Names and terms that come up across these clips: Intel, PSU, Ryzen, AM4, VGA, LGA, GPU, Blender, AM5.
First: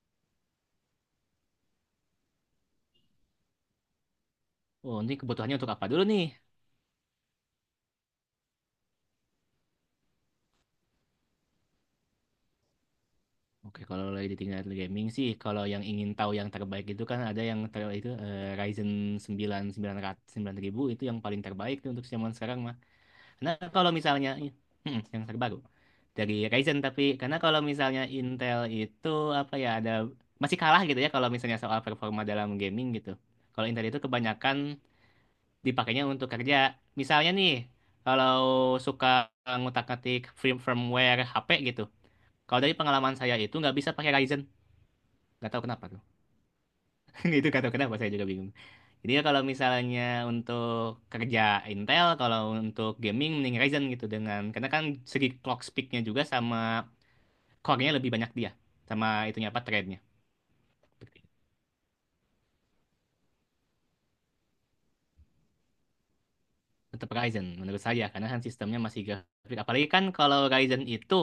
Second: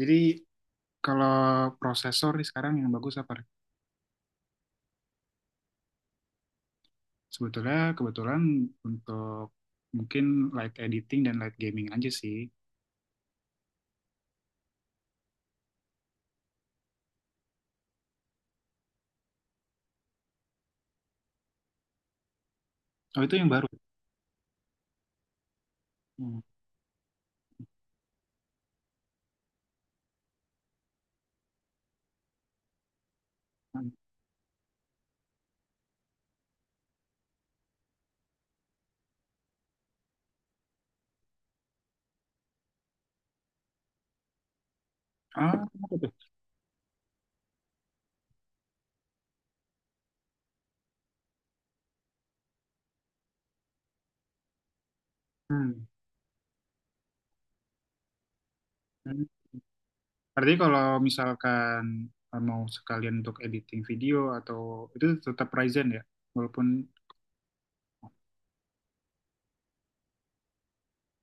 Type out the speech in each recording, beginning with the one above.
Jadi kalau prosesor nih sekarang yang bagus apa? Oh, ini kebutuhannya untuk apa dulu nih? Sebetulnya kebetulan untuk mungkin light editing dan light gaming aja sih. Oke, kalau lagi di tingkat gaming sih, kalau yang ingin tahu yang terbaik itu kan ada yang ter itu eh, Ryzen sembilan sembilan ratus sembilan ribu itu yang paling terbaik tuh untuk zaman sekarang mah. Oh itu yang Nah, baru. kalau misalnya yang terbaru dari Hmm. Ryzen, tapi karena kalau misalnya Intel itu apa ya ada masih kalah gitu ya kalau misalnya soal performa dalam gaming gitu. Kalau Intel itu kebanyakan dipakainya untuk kerja. Misalnya nih, kalau suka ngutak-ngatik firmware HP gitu. Kalau dari pengalaman saya itu nggak bisa pakai Ryzen. Nggak Ah, tahu kenapa apa tuh. tuh? Itu nggak tahu kenapa saya juga bingung. Jadi ya kalau misalnya untuk kerja Intel, kalau untuk gaming mending Ryzen gitu dengan karena kan segi clock Hmm. speed-nya juga sama core-nya lebih banyak dia, sama Hmm. itunya apa thread-nya. Berarti kalau misalkan mau sekalian untuk editing video atau itu tetap Ryzen ya, walaupun Tetap Ryzen menurut saya karena kan sistemnya masih grafik. Apalagi kan kalau Ryzen itu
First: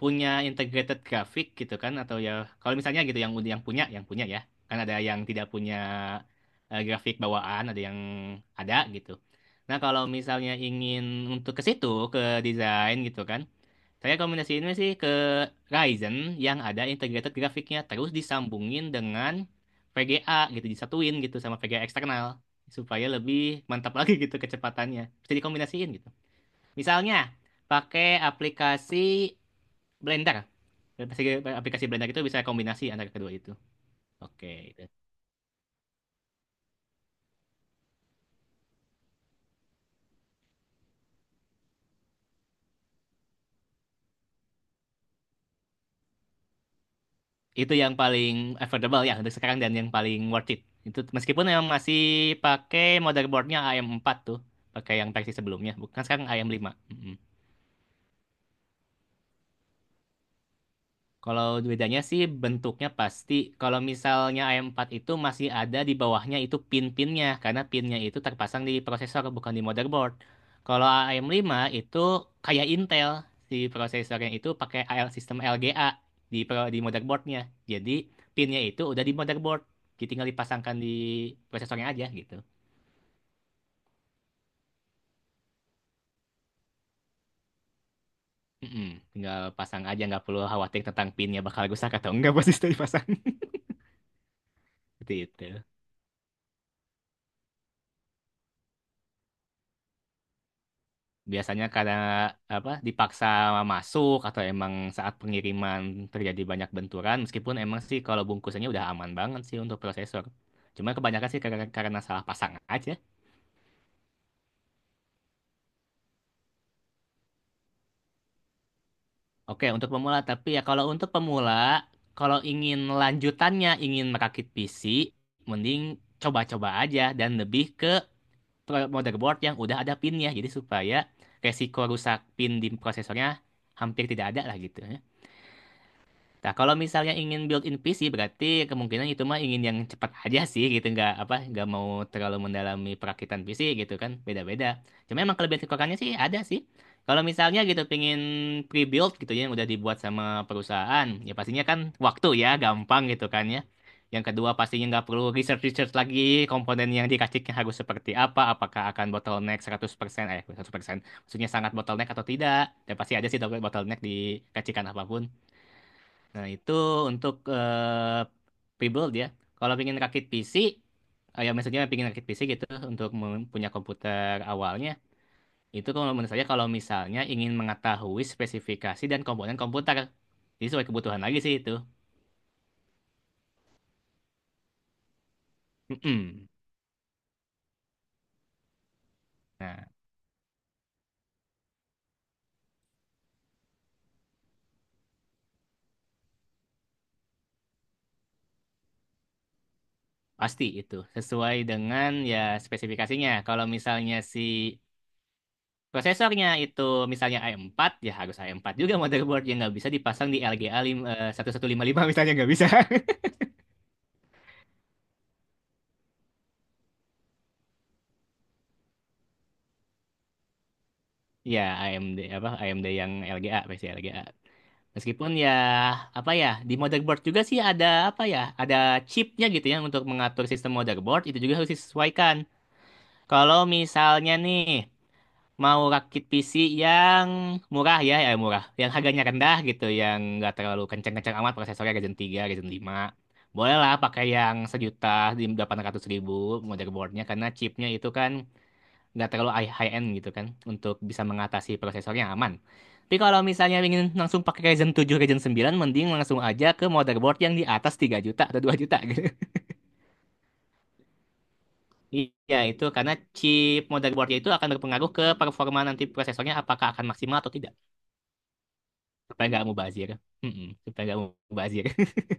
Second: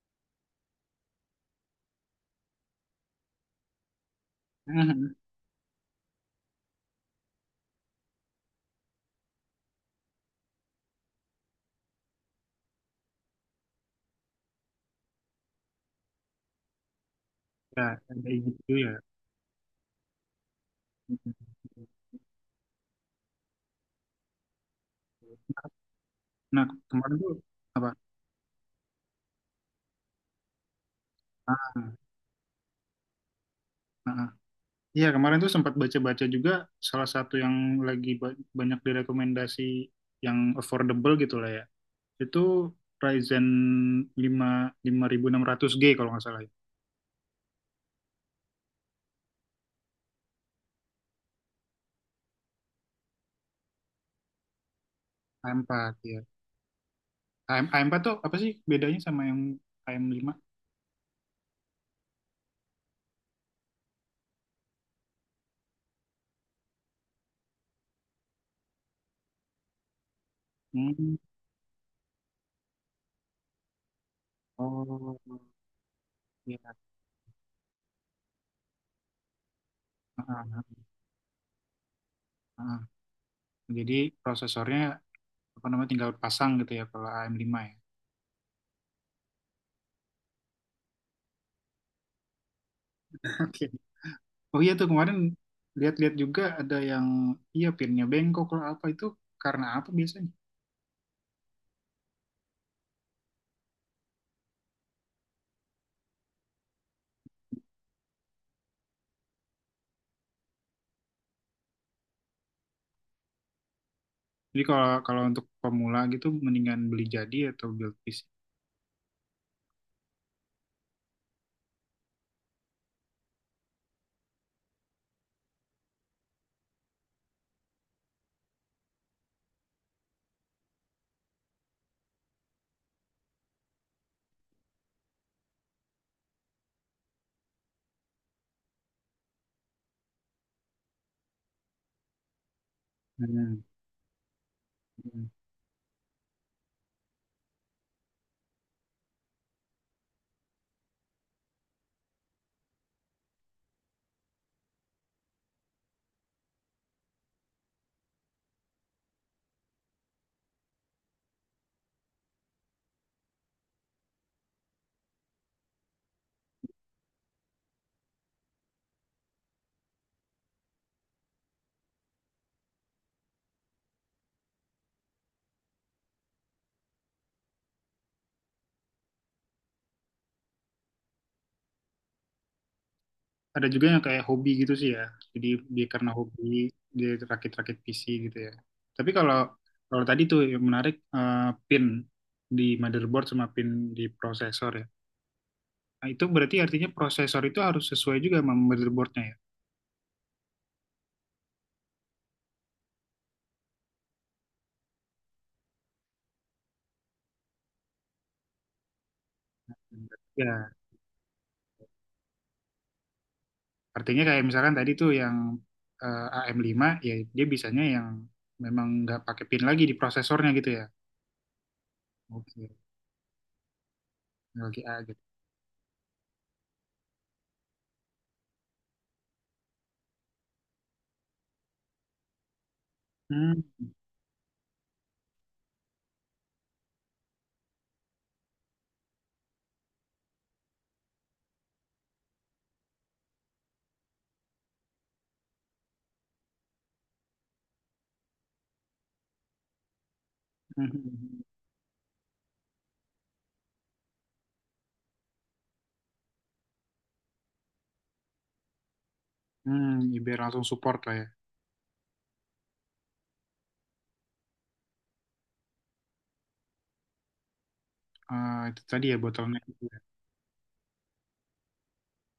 punya integrated grafik gitu kan, atau ya kalau misalnya gitu yang punya ya, kan ada yang tidak punya grafik bawaan, ada yang ada gitu. Nah kalau misalnya ingin untuk ke situ ke desain gitu kan, saya rekomendasiin sih ke Ryzen yang ada integrated grafiknya ya terus ada gitu ya. disambungin dengan VGA gitu, disatuin Hmm. gitu sama VGA eksternal supaya lebih mantap lagi gitu kecepatannya. Bisa dikombinasiin gitu. Nah kemarin Misalnya tuh apa? pakai aplikasi Blender, aplikasi Ah, aplikasi ah, belanja itu bisa kombinasi antara kedua itu. ah. Oke, itu. Iya, kemarin tuh sempat baca-baca juga salah satu yang lagi banyak direkomendasi yang affordable gitu lah ya. Itu Ryzen 5 5600G kalau nggak salah ya. Itu yang paling affordable ya untuk sekarang dan yang paling worth it. Itu meskipun yang masih pakai motherboardnya AM4 tuh, pakai yang versi a sebelumnya, empat bukan ya. sekarang AM5. AM, A4 tuh apa sih bedanya sama yang AM5? Kalau bedanya sih bentuknya pasti. Kalau misalnya AM4 itu masih ada di bawahnya itu pin-pinnya, karena pinnya itu terpasang di prosesor bukan di motherboard. Kalau Hmm. AM5 itu kayak Intel, si prosesornya itu pakai AL Oh, sistem LGA di iya. di motherboardnya. Jadi pinnya itu udah di motherboard, jadi tinggal Ah, dipasangkan ah, di prosesornya aja gitu. ah. Jadi prosesornya apa namanya tinggal pasang gitu ya kalau AM5 ya. Mm-mm. Tinggal pasang aja, nggak perlu khawatir tentang pinnya bakal rusak atau enggak pas itu dipasang. Oke. Oh iya tuh Seperti kemarin itu. lihat-lihat juga ada yang iya pinnya bengkok lah apa itu karena apa biasanya? Biasanya karena dipaksa masuk, atau emang saat pengiriman terjadi banyak benturan, meskipun emang sih kalau bungkusannya udah aman banget sih untuk prosesor. Cuma kebanyakan sih karena salah pasang aja. Jadi kalau kalau untuk pemula gitu mendingan beli jadi atau build piece. Oke, untuk pemula, tapi ya kalau untuk pemula kalau ingin lanjutannya ingin merakit PC, mending coba-coba aja dan lebih ke motherboard yang udah ada pinnya jadi, supaya resiko rusak pin di prosesornya hampir tidak ada lah gitu. Ya. Nah, kalau misalnya ingin built-in PC berarti kemungkinan itu mah ingin yang cepat aja sih gitu, nggak mau terlalu mendalami perakitan Hmm. PC gitu kan, beda-beda. Cuma Hmm. emang kelebihan kekurangannya sih ada sih. Kalau misalnya gitu pingin pre-built gitu ya yang udah dibuat sama perusahaan, ya pastinya kan waktu ya gampang gitu kan ya. Yang kedua pastinya nggak perlu research-research lagi komponen yang dikasihnya harus seperti apa, apakah akan bottleneck 100%, 100%, maksudnya sangat bottleneck atau tidak. Dan pasti ada sih bottleneck dikacikan apapun. Nah, itu untuk prebuild ya. Kalau pengen rakit PC, ya maksudnya pengen rakit PC gitu untuk mempunyai komputer awalnya, itu kalau menurut saya, kalau misalnya ingin mengetahui spesifikasi dan komponen komputer, jadi sesuai kebutuhan lagi sih itu. Ada juga yang kayak hobi gitu sih ya. Jadi dia karena hobi Mm-mm. dia rakit-rakit PC gitu ya. Tapi kalau Nah, kalau tadi tuh yang menarik pin di motherboard sama pin di prosesor ya. Nah, itu berarti artinya prosesor itu harus sesuai juga sama motherboardnya ya. pasti itu sesuai dengan ya spesifikasinya. Kalau misalnya si prosesornya itu misalnya i empat ya, harus i empat juga motherboard yang nggak bisa dipasang di Ya, LGA 1155 misalnya nggak bisa. artinya kayak misalkan tadi tuh yang AM5 ya dia bisanya yang memang nggak pakai pin lagi di prosesornya gitu ya. Ya, Oke, AMD yang LGA versi LGA. LGA. Meskipun ya apa ya di motherboard juga sih ada apa ya ada chipnya gitu ya untuk mengatur sistem motherboard itu juga harus disesuaikan. Hmm, Kalau misalnya nih mau rakit PC yang murah ya murah, yang harganya rendah gitu, yang nggak terlalu kencang-kencang amat prosesornya, Ryzen tiga Ryzen lima, bolehlah pakai yang 1.800.000 motherboardnya karena chipnya itu kan nggak terlalu high end gitu kan hmm, untuk hmm, bisa hmm, mengatasi prosesor yang aman. Tapi kalau misalnya ingin langsung pakai Ryzen tujuh, Ryzen sembilan, mending langsung aja ke motherboard yang di atas 3 juta atau 2 juta gitu. hmm. Ya, biar langsung support lah ya. Iya, itu karena chip motherboardnya itu akan berpengaruh ke performa nanti prosesornya apakah akan maksimal atau tidak, Eh, itu tadi ya supaya bottleneck nggak itu ya. mubazir. Mm-mm, supaya nggak mubazir.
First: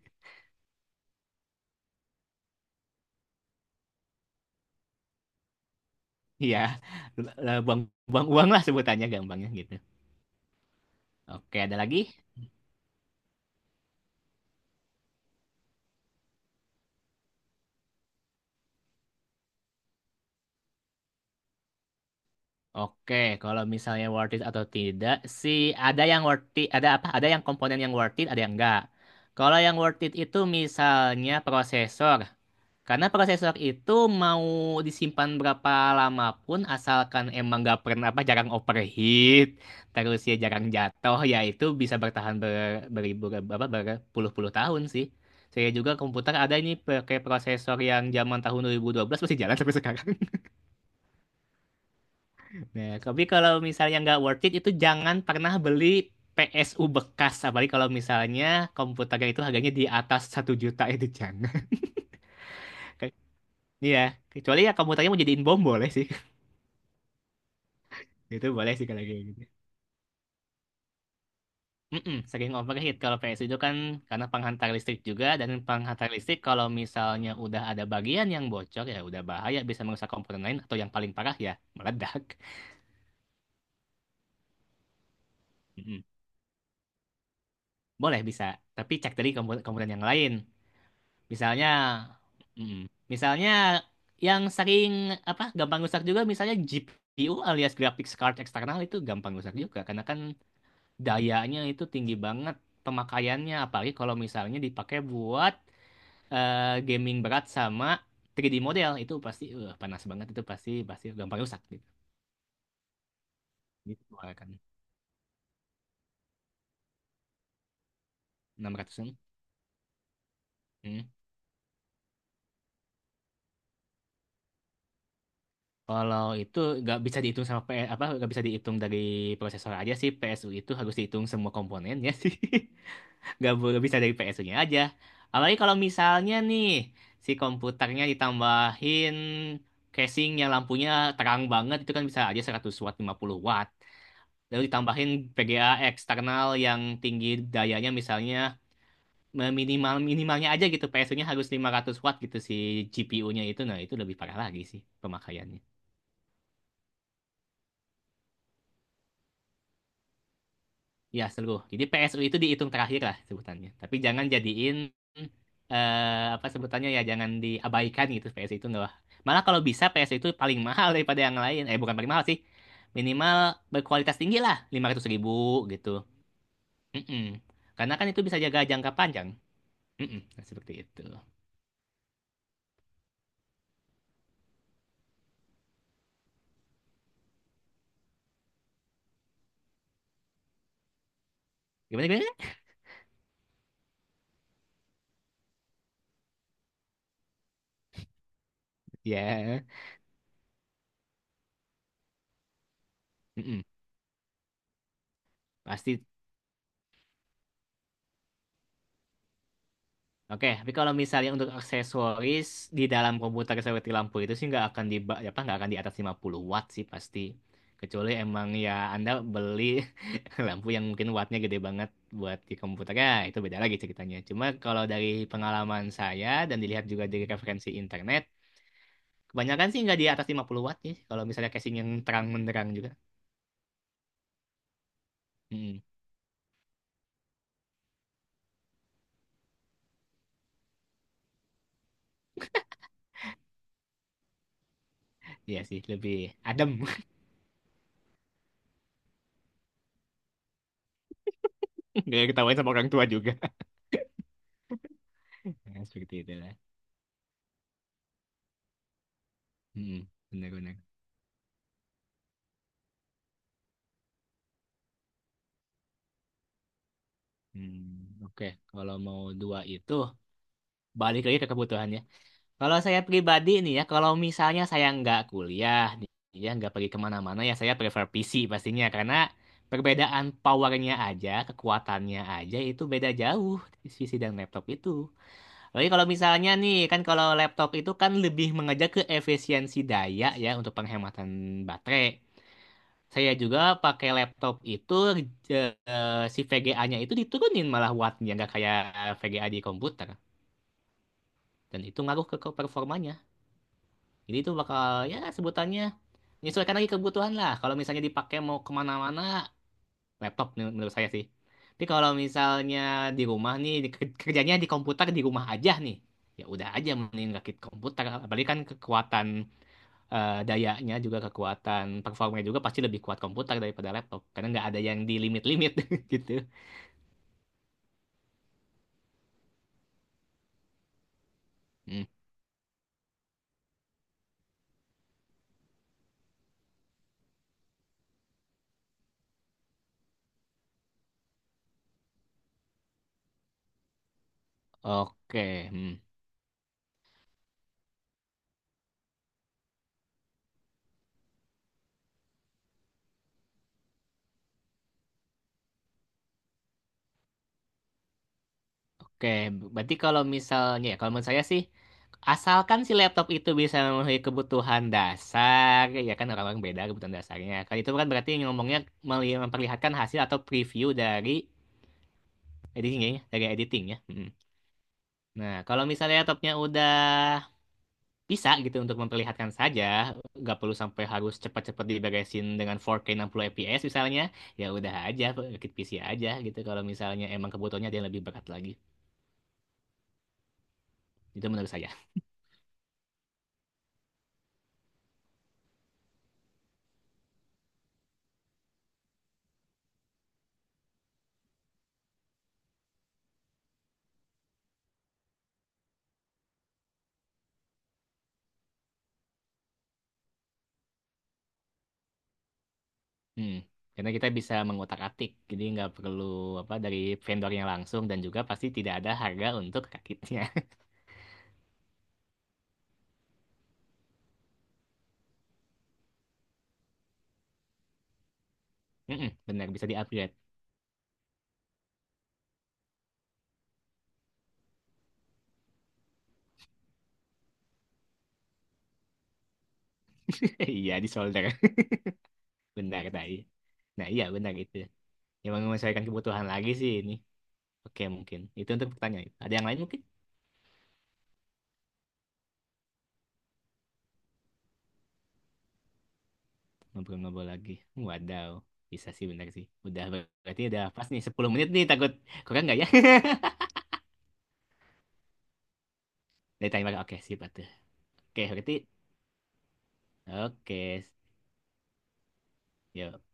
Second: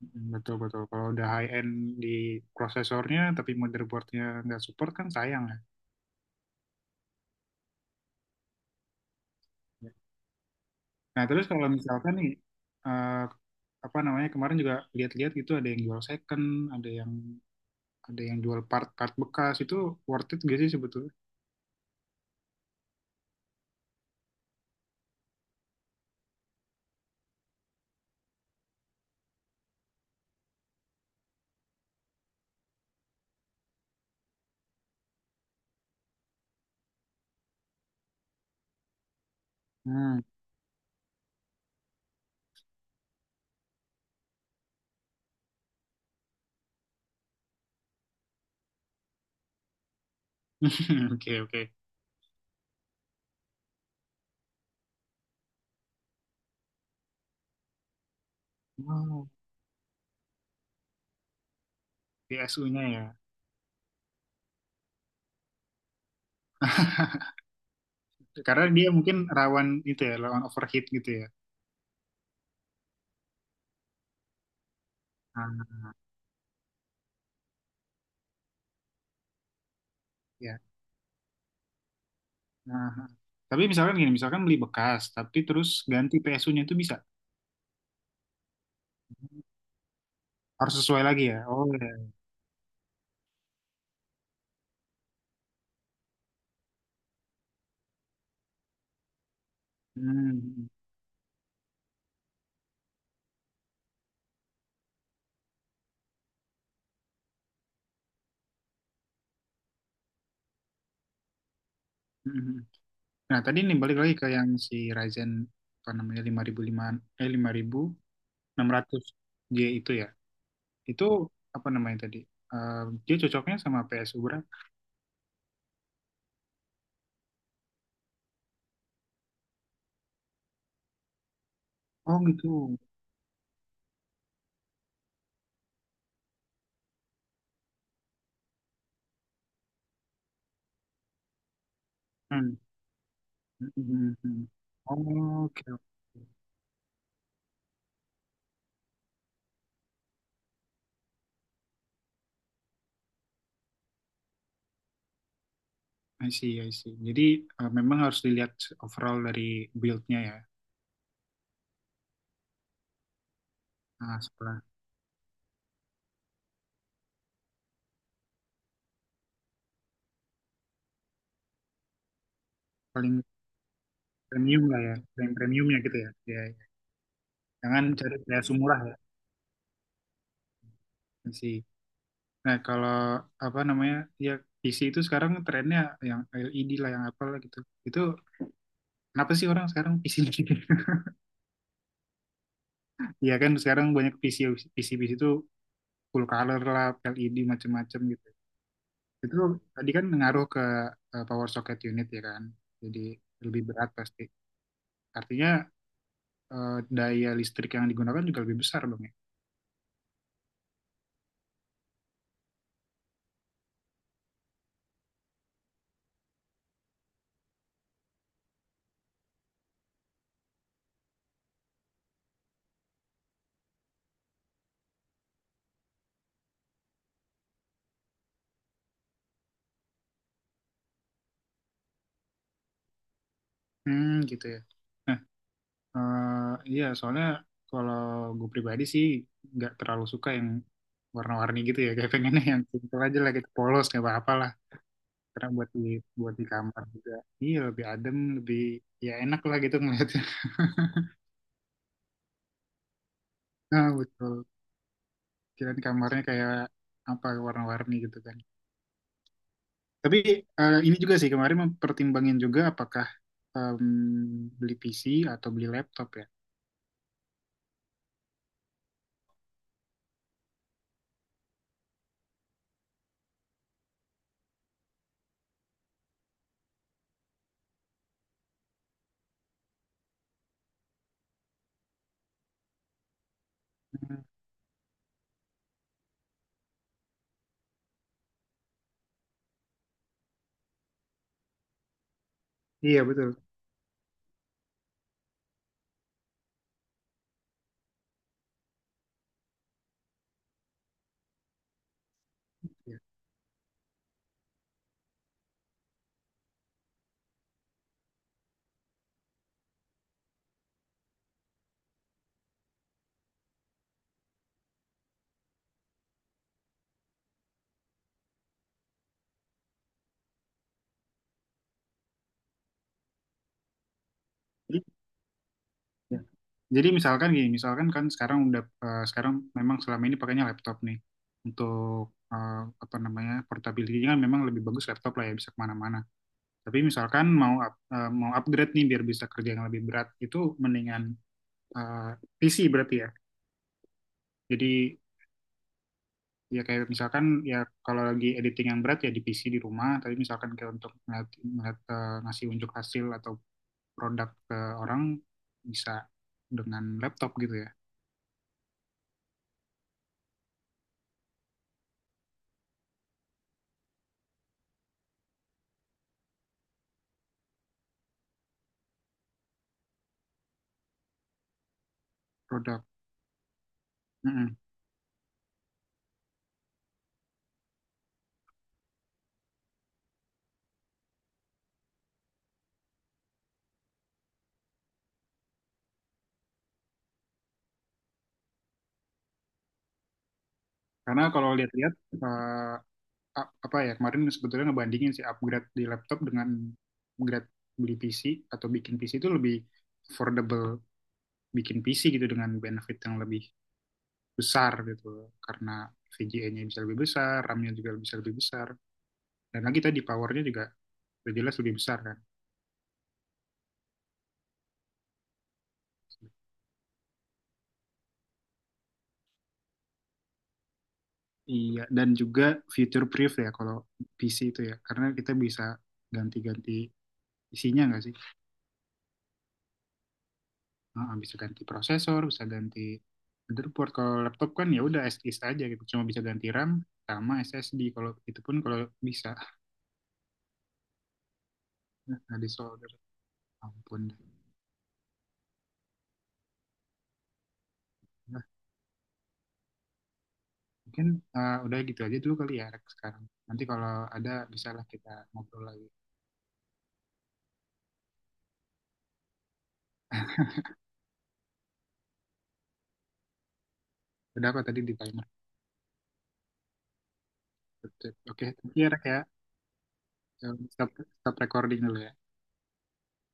Hmm, betul betul. Kalau udah high end di prosesornya tapi motherboardnya nggak support kan sayang ya. Iya, buang-buang uang lah sebutannya gampangnya gitu. Nah terus Oke, kalau ada lagi? misalkan nih eh, apa namanya kemarin juga lihat-lihat gitu ada yang jual second, ada yang ada yang jual part-part bekas itu worth it gak sih sebetulnya? Oke, kalau misalnya worth it atau tidak sih, ada yang worth it, ada apa? Ada yang komponen yang worth it, ada yang enggak. Kalau yang worth it itu misalnya prosesor. Karena prosesor itu mau disimpan berapa lama pun asalkan emang nggak pernah jarang overheat, terus Hmm. ya jarang jatuh, ya itu bisa bertahan beribu berpuluh-puluh tahun sih. Saya juga komputer ada ini pakai prosesor yang zaman tahun 2012 masih jalan sampai sekarang. Oke oke. Nah, tapi kalau misalnya nggak worth it itu, jangan pernah beli PSU bekas. Apalagi kalau misalnya komputernya Oh, itu harganya di atas 1 juta itu jangan. PSU-nya ya. Ke- Iya, kecuali ya komputernya mau jadiin bom boleh sih. Itu Karena boleh sih dia kalau mungkin kayak gitu. rawan itu ya, rawan overheat gitu ya. Mm-mm, sering overheat kalau PSU itu kan karena penghantar listrik juga, dan Ah, penghantar listrik kalau misalnya udah ada bagian yang bocor ya udah bahaya, bisa merusak komponen lain ya. atau yang paling parah ya meledak. Nah, tapi misalkan gini, misalkan beli bekas, tapi terus Mm-mm. ganti PSU-nya itu bisa. Boleh bisa, tapi cek dari komponen komponen yang lain. Harus sesuai lagi ya. Oh Misalnya, ya. mm misalnya yang sering gampang rusak juga misalnya GPU alias graphics card eksternal itu gampang rusak juga karena kan Hmm. dayanya itu tinggi banget pemakaiannya, apalagi kalau misalnya dipakai buat eh, gaming berat sama 3D model itu pasti panas banget itu pasti pasti gampang rusak gitu. Hmm. Hmm. Nah, tadi nih balik Gitu lagi ke yang kan si Ryzen apa namanya 5005 lima ribu enam ratus 600-an J itu ya. Itu an. apa namanya tadi? Eh, Dia cocoknya sama PSU berapa? Kalau itu nggak bisa dihitung sama PS apa nggak bisa dihitung dari prosesor aja sih, PSU itu harus dihitung semua komponennya Oh sih, gitu. nggak boleh bisa dari PSU-nya aja. Apalagi kalau misalnya nih si komputernya ditambahin casing yang lampunya terang banget itu kan bisa aja Hmm. 100 watt 50 watt. Hmm. Hmm. Lalu ditambahin Oh, VGA oke. Oke. eksternal yang tinggi dayanya misalnya, minimalnya aja gitu, PSU-nya harus 500 watt gitu si GPU-nya itu, nah itu lebih parah lagi sih pemakaiannya. I see, I see. Jadi memang harus dilihat overall dari build-nya ya. Ya, seluruh. Jadi PSU itu dihitung terakhir lah sebutannya. Tapi Nah, jangan setelah jadiin eh, apa sebutannya ya jangan diabaikan gitu, PSU itu enggak. Malah kalau bisa PSU itu paling mahal daripada yang lain. Eh, bukan paling mahal sih. paling Minimal berkualitas tinggi premium lah, lah lima ya, ratus yang ribu premiumnya gitu gitu. ya. Ya, ya. Mm-mm. Jangan Karena kan cari itu bisa kayak jaga murah jangka ya panjang. Mm-mm. Nah, seperti itu. masih. Nah, kalau apa namanya? Ya PC itu sekarang trennya yang LED lah yang apa lah gitu. Itu kenapa sih orang sekarang PC gitu? Gimana gimana? Iya kan sekarang banyak PC PC PC itu full color lah, LED macam-macam gitu. Itu Ya. tadi kan ngaruh ke power socket unit ya kan. Jadi lebih Mm-mm. berat pasti. Artinya Pasti. Daya listrik yang digunakan juga lebih besar dong ya. Oke, tapi kalau misalnya untuk aksesoris di dalam komputer seperti lampu itu sih nggak akan di ba- apa nggak akan di atas 50 watt sih pasti. Kecuali emang ya Anda beli lampu yang mungkin wattnya gede banget buat di komputer ya itu beda lagi ceritanya. Cuma kalau dari pengalaman saya dan dilihat juga dari referensi internet, kebanyakan sih nggak di atas 50 watt sih. Kalau misalnya casing yang terang menderang juga. Hmm, gitu ya. Mm-mm. Eh, iya, soalnya kalau gue pribadi sih nggak terlalu suka yang warna-warni gitu ya. Kayak pengennya yang simple aja lah, gitu polos nggak apa-apa lah. Karena Iya buat sih, di lebih buat di adem. kamar juga, iya lebih adem, lebih ya enak lah gitu ngeliatnya. Gak ketawain sama orang tua juga. Nah, betul. Kirain Ya, kamarnya seperti kayak itulah. apa warna-warni gitu kan. Mm-mm. Tapi Benar-benar. Ini juga sih kemarin mempertimbangin juga apakah em, beli PC atau beli laptop ya. Hmm, oke. Kalau mau dua itu, balik lagi ke kebutuhannya. Kalau saya pribadi nih ya, kalau misalnya saya nggak kuliah, ya nggak pergi kemana-mana ya, saya prefer PC pastinya. Karena perbedaan powernya aja, kekuatannya aja itu beda jauh di PC Hmm, dan laptop itu. Lagi kalau misalnya nih, kan kalau laptop itu kan lebih mengejar ke efisiensi daya ya untuk penghematan baterai. iya Saya betul. juga pakai laptop itu, eh, si VGA-nya itu diturunin malah wattnya, nggak kayak VGA di komputer, dan itu ngaruh ke performanya. Jadi itu bakal ya sebutannya menyesuaikan lagi kebutuhan lah. Kalau misalnya dipakai mau kemana-mana laptop menurut saya sih. Tapi kalau misalnya di rumah nih kerjanya di komputer di rumah aja nih, ya udah aja mending rakit komputer. Apalagi kan kekuatan dayanya juga kekuatan performanya juga pasti lebih kuat komputer daripada laptop karena nggak ada Iya. yang di limit-limit gitu. Jadi misalkan gini, misalkan kan sekarang sekarang memang selama ini pakainya laptop nih Hmm. untuk apa namanya portability kan memang lebih bagus laptop lah ya bisa kemana-mana. Tapi misalkan mau mau upgrade nih biar bisa kerja yang lebih berat itu mendingan eh, PC berarti ya. Jadi Oke, hmm. ya kayak misalkan ya kalau lagi editing yang berat ya di PC di rumah. Tapi misalkan kayak untuk ngeliat, ngasih unjuk hasil atau produk ke orang bisa dengan laptop gitu ya. Oke, berarti kalau misalnya ya, kalau menurut saya sih asalkan si laptop itu bisa memenuhi kebutuhan dasar, ya kan orang-orang beda kebutuhan dasarnya. Kalau itu kan berarti ngomongnya memperlihatkan hasil atau preview dari Produk. editingnya, ya, dari editingnya. Hmm. Nah, kalau misalnya laptopnya udah bisa gitu untuk memperlihatkan saja, nggak perlu sampai harus cepat-cepat diberesin dengan 4K 60 fps misalnya, ya udah aja rakit PC aja gitu kalau misalnya emang kebutuhannya dia lebih berat lagi, Karena itu kalau menurut saya. lihat-lihat eh, apa ya kemarin sebetulnya ngebandingin sih upgrade di laptop dengan upgrade beli PC atau bikin PC itu lebih affordable bikin PC gitu dengan benefit yang lebih besar gitu karena VGA-nya bisa lebih besar, RAM-nya juga bisa lebih besar dan lagi tadi powernya juga udah jelas lebih besar kan. Hmm. Karena kita bisa mengotak-atik jadi nggak perlu dari vendornya langsung dan juga pasti tidak ada harga untuk rakitnya. Iya, dan juga future proof ya kalau PC itu ya, karena kita bisa ganti-ganti isinya nggak sih? Mm-mm, benar bisa di-upgrade. Heeh, bisa ganti prosesor, bisa ganti motherboard. Kalau laptop kan ya udah SSD aja gitu, cuma bisa ganti RAM sama SSD. Kalau itu pun kalau bisa Iya di solder. nah, di solder. Benar tadi, Ampun. nah iya benar, itu yang menyesuaikan kebutuhan lagi sih ini. Oke Nah, mungkin itu untuk pertanyaan, ada yang lain mungkin? mungkin udah gitu aja dulu kali ya rek sekarang. Nanti kalau ada bisa lah kita ngobrol lagi. Ngobrol-ngobrol lagi. Wadaw. Bisa sih bener sih. Udah berarti udah pas nih 10 menit nih, takut kurang nggak ya? Udah kok tadi di timer. Dari timer. Oke, sip atuh. Oke, Oke, thank you berarti ya Rex ya. oke. Stop, stop recording dulu ya. Yuk.